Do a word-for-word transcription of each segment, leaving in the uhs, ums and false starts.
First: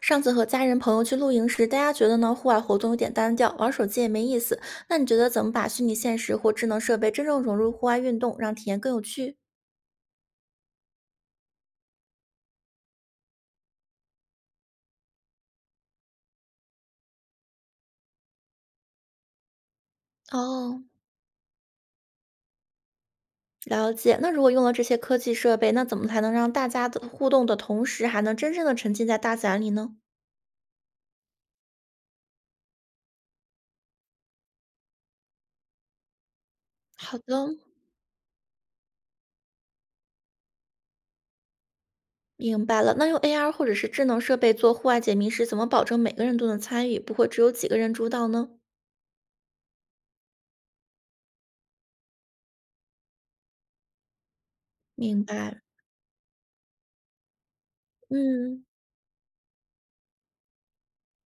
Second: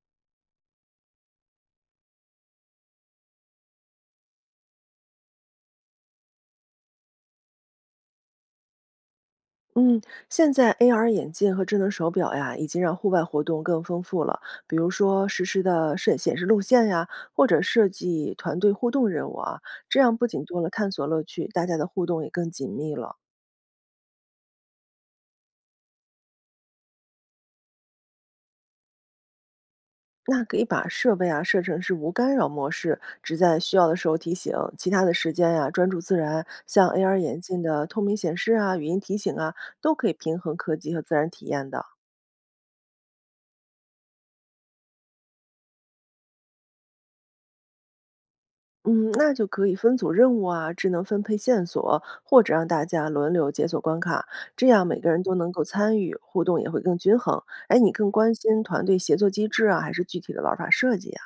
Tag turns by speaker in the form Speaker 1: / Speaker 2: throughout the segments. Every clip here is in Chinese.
Speaker 1: 上次和家人朋友去露营时，大家觉得呢户外活动有点单调，玩手机也没意思。那你觉得怎么把虚拟现实或智能设备真正融入户外运动，让体验更有趣？
Speaker 2: 嗯，现在 A R 眼镜和智能手表呀，已经让户外活动更丰富了。比如说实时的摄显示路线呀，或者设计团队互动任务啊，这样不仅多了
Speaker 1: 哦，
Speaker 2: 探索乐趣，大家的互动也更紧密了。
Speaker 1: 了解。那如果用了这些科技设备，那怎么才能让大家的互动的同时，还能真正的沉浸在大自然里呢？
Speaker 2: 那可以把设备啊设成是无干扰模式，只在需要的时候提醒，其他的时间呀专注自然。像 A R
Speaker 1: 好
Speaker 2: 眼
Speaker 1: 的，
Speaker 2: 镜的透明显示啊、语音提醒啊，都可以平衡科技和自然体验的。
Speaker 1: 明白了。那用 A R 或者是智能设备做户外解谜时，怎么保证每个人都能参与，不会只有几个人主导呢？
Speaker 2: 嗯，那就可以分组任务啊，智能分配线索，或者让大家轮流解锁关卡，这样每个人
Speaker 1: 明
Speaker 2: 都能
Speaker 1: 白。
Speaker 2: 够参与，互动也会更均衡。哎，你更关心
Speaker 1: 嗯，
Speaker 2: 团队协作机制啊，还是具体的玩法设计呀、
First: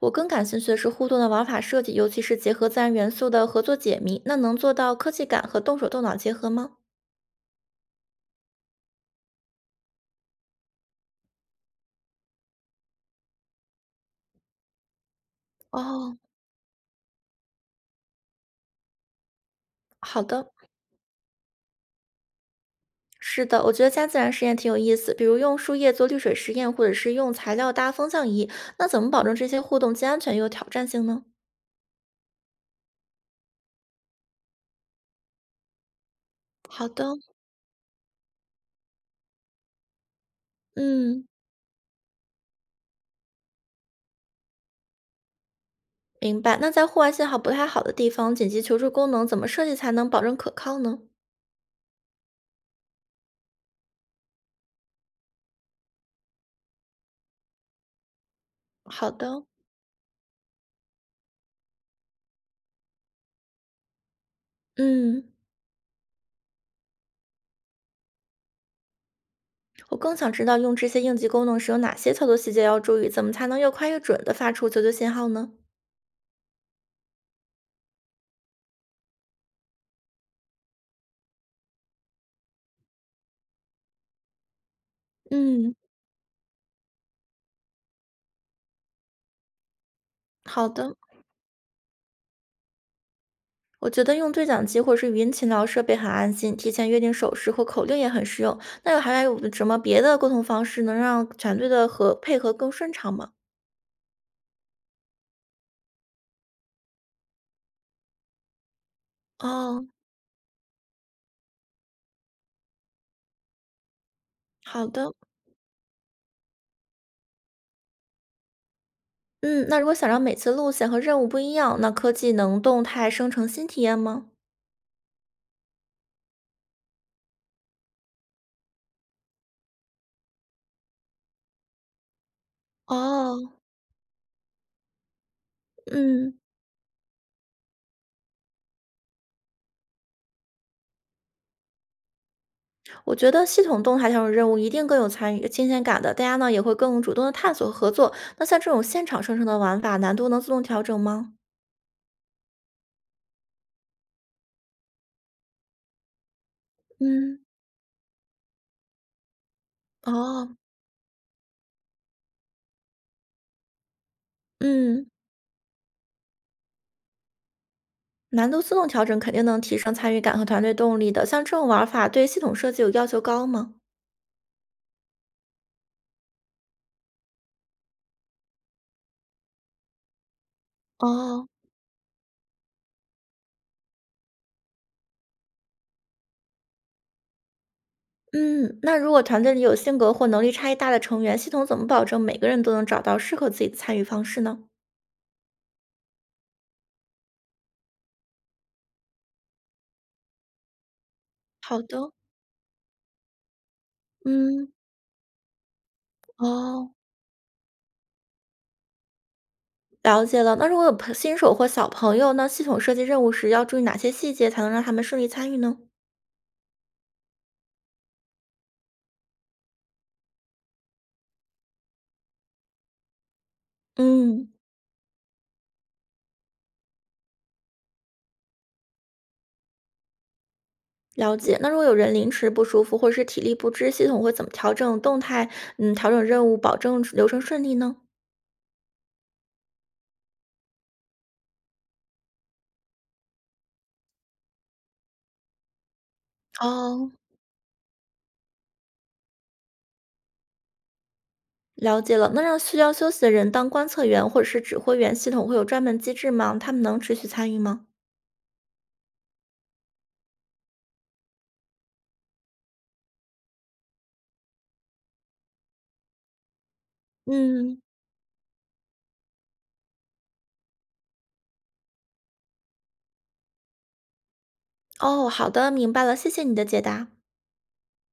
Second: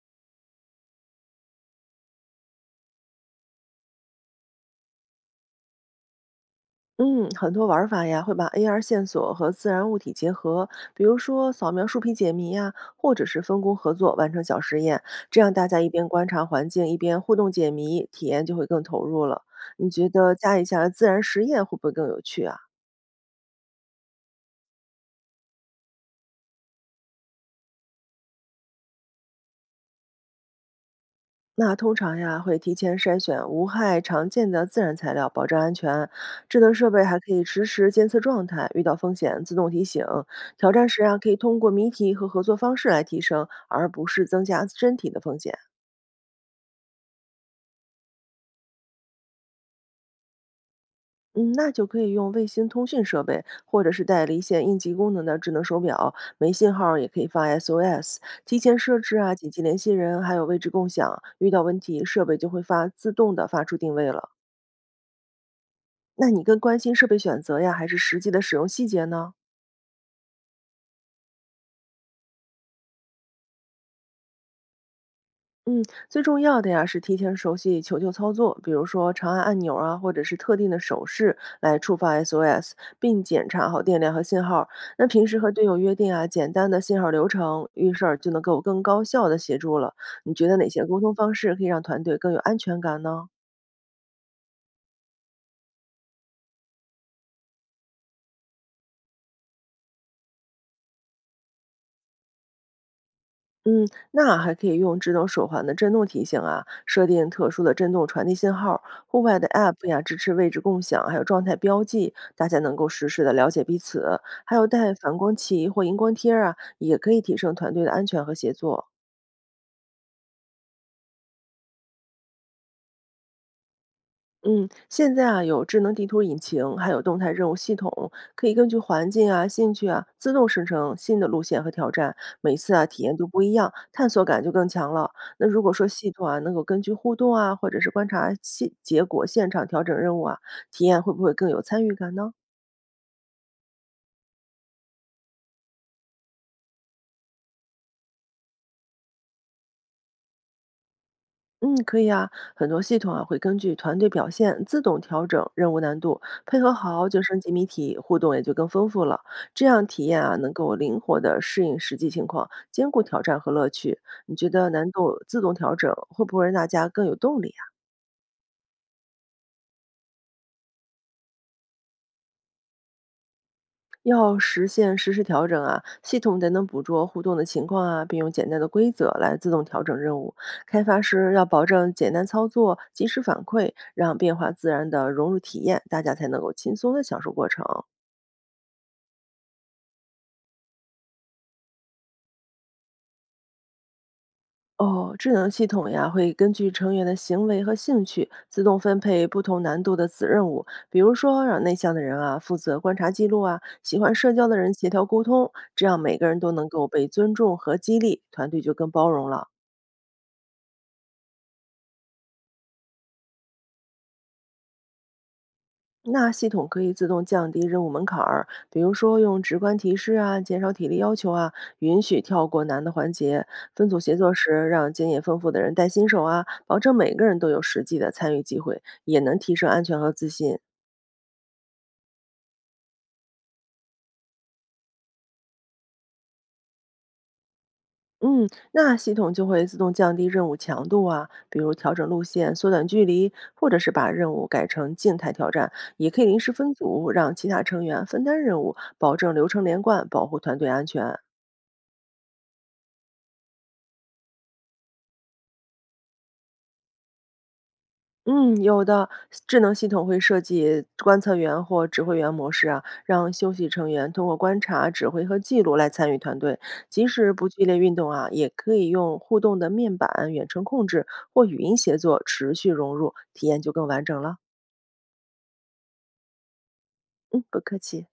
Speaker 1: 我更感兴趣的是互动的玩法设计，尤其是结合自然元素的合作解谜，那能做到科技感和动手动脑结合吗？
Speaker 2: 嗯，很多玩法呀会把 A R 线索和自然物体结合，比如说扫描树皮解谜呀、或者是分工合作完成小实验，这样大家一边
Speaker 1: 哦，
Speaker 2: 观察环境，一边互动解谜，体验就会更投入了。你觉
Speaker 1: 好
Speaker 2: 得
Speaker 1: 的，
Speaker 2: 加一下自然实验会不会更有趣啊？
Speaker 1: 是的，我觉得加自然实验挺有意思，比如用树叶做滤水实验，或者是用材料搭风向仪。那怎么保证这些互动既安全又有挑战性呢？
Speaker 2: 那通常呀，会提前筛选无害、常见的自然材料，保证安全。智能设
Speaker 1: 好
Speaker 2: 备
Speaker 1: 的，
Speaker 2: 还可以实时监测状态，遇到风险自动提醒。挑战时啊，
Speaker 1: 嗯，
Speaker 2: 可以通过谜题和合作方式来提升，而不是增加身体的风险。
Speaker 1: 明白。那在户外信号不太好的地方，紧急求助功能怎么设计才能保证可靠呢？
Speaker 2: 嗯，那就可以用卫星通讯设备，或者是带离线应急功能的智能手表，没信号儿也可以发 S O S。提前设
Speaker 1: 好
Speaker 2: 置啊，
Speaker 1: 的，
Speaker 2: 紧急联系人，还有位置共享，遇到问题设备就会发自动的发出定位了。
Speaker 1: 嗯。
Speaker 2: 那你更关心设备选择呀，还是实际的使用细节呢？
Speaker 1: 我更想知道用这些应急功能时有哪些操作细节要注意，怎么才能越快越准的发出求救信号呢？
Speaker 2: 嗯，最重要的呀是提前熟悉求救操作，比如说长按按钮啊，或者是特定的手势来触发 S O S，并检查好电量和信号。那平时和队
Speaker 1: 嗯，
Speaker 2: 友约定啊，简单的信号流程，遇事儿就能够更高效的协助了。你觉得哪
Speaker 1: 好
Speaker 2: 些
Speaker 1: 的。
Speaker 2: 沟通方式可以让团队更有安全感呢？
Speaker 1: 我觉得用对讲机或者是语音勤劳设备很安心，提前约定手势或口令也很实用。那有还有什么别的沟通方式能让团队的和配合更顺畅吗？
Speaker 2: 嗯，那还可以用智能手环的震动提醒啊，设定特殊的震动传递信号。户外的 App
Speaker 1: 哦，
Speaker 2: 呀，支持位置共享，还有状态标记，大家能够实时的了解彼此。还有
Speaker 1: 好
Speaker 2: 带
Speaker 1: 的。
Speaker 2: 反光旗或荧光贴儿啊，也可以提升团队的安全和协作。
Speaker 1: 嗯，那如果想让每次路线和任务不一样，那科技能动态生成新体验吗？
Speaker 2: 嗯，现在啊有智能地图引擎，还有动态任务系统，可以根据环境啊、兴趣啊，自动生成新的路线和挑战。每次啊体验都不一
Speaker 1: 哦，
Speaker 2: 样，探索感就更强了。那如果说系统啊
Speaker 1: 嗯，
Speaker 2: 能够根据互动啊，或者是观察现结果现场调整任务啊，体验会不会更有参与感呢？
Speaker 1: 我觉得系统动态调整任务一定更有参与新鲜感的，大家呢也会更主动的探索和合作。那像这种现场生成的玩法，难度能自动调整吗？
Speaker 2: 嗯，可以啊，很多系统啊会根据团队表现自动调整任务难度，配合好就
Speaker 1: 嗯，
Speaker 2: 升级谜题，互动也就更丰富了。这样体验啊
Speaker 1: 哦，
Speaker 2: 能够灵活的适应实际情况，兼顾挑战和乐趣。你觉得难
Speaker 1: 嗯，
Speaker 2: 度自动调整会不会让大家更有动力啊？
Speaker 1: 难度自动调整肯定能提升参与感和团队动力的。像这种玩法，对系统设计有要求高吗？
Speaker 2: 要实现实时调整啊，系统得能捕捉互动的情况啊，并用简单的规则来自动调整任务。开发师要
Speaker 1: 哦，
Speaker 2: 保证简单操作、及时反馈，让变化自然的融入体验，大家才能够轻松的享受过程。
Speaker 1: 嗯，那如果团队里有性格或能力差异大的成员，系统怎么保证每个人都能找到适合自己的参与方式呢？
Speaker 2: 哦，智能系统呀，会根据成员的行为和兴趣，自动分配不同难度的子任务。比如说，让内
Speaker 1: 好
Speaker 2: 向的
Speaker 1: 的，
Speaker 2: 人啊负责观察记录啊，喜欢社交的
Speaker 1: 嗯，
Speaker 2: 人协调沟通，这样每个人都能够
Speaker 1: 哦。
Speaker 2: 被尊重和激励，团队就更包容了。
Speaker 1: 了解了。那如果有朋新手或小朋友那系统设计任务时要注意哪些细节，才能让他们顺利参与呢？
Speaker 2: 那系统可以自动降低任务门槛儿，比如说用直观提示啊，减少体力要求啊，允许跳过难的环节。分组协作
Speaker 1: 嗯，
Speaker 2: 时，让经验丰富的人带新手啊，保证每个人都有实际的参与机会，也能提升安全和自信。
Speaker 1: 了解。那如果有人临时不舒服，或者是体力不支，系统会怎么调整动态？嗯，调整任务，保证流程顺利呢？
Speaker 2: 嗯，那系统就会自动降低任务强度啊，比如调整路线、缩短距离，或者是把任务改成静态挑战，也可以临时分组，
Speaker 1: 哦，
Speaker 2: 让其他成员分担任务，保证流程连贯，保护团队安全。
Speaker 1: 了解了。那让需要休息的人当观测员或者是指挥员，系统会有专门机制吗？他们能持续参与吗？
Speaker 2: 嗯，有的。智能系统会设计观测员或指挥员模式啊，让休息成员通过观察、指挥和记录来参与团队。即使不剧烈
Speaker 1: 嗯，
Speaker 2: 运动啊，也可以用互动的面板、远程控制或语音协作持续融入，体验就更完整了。
Speaker 1: 哦，好的，明白了，谢谢你的解答。
Speaker 2: 嗯，不客气。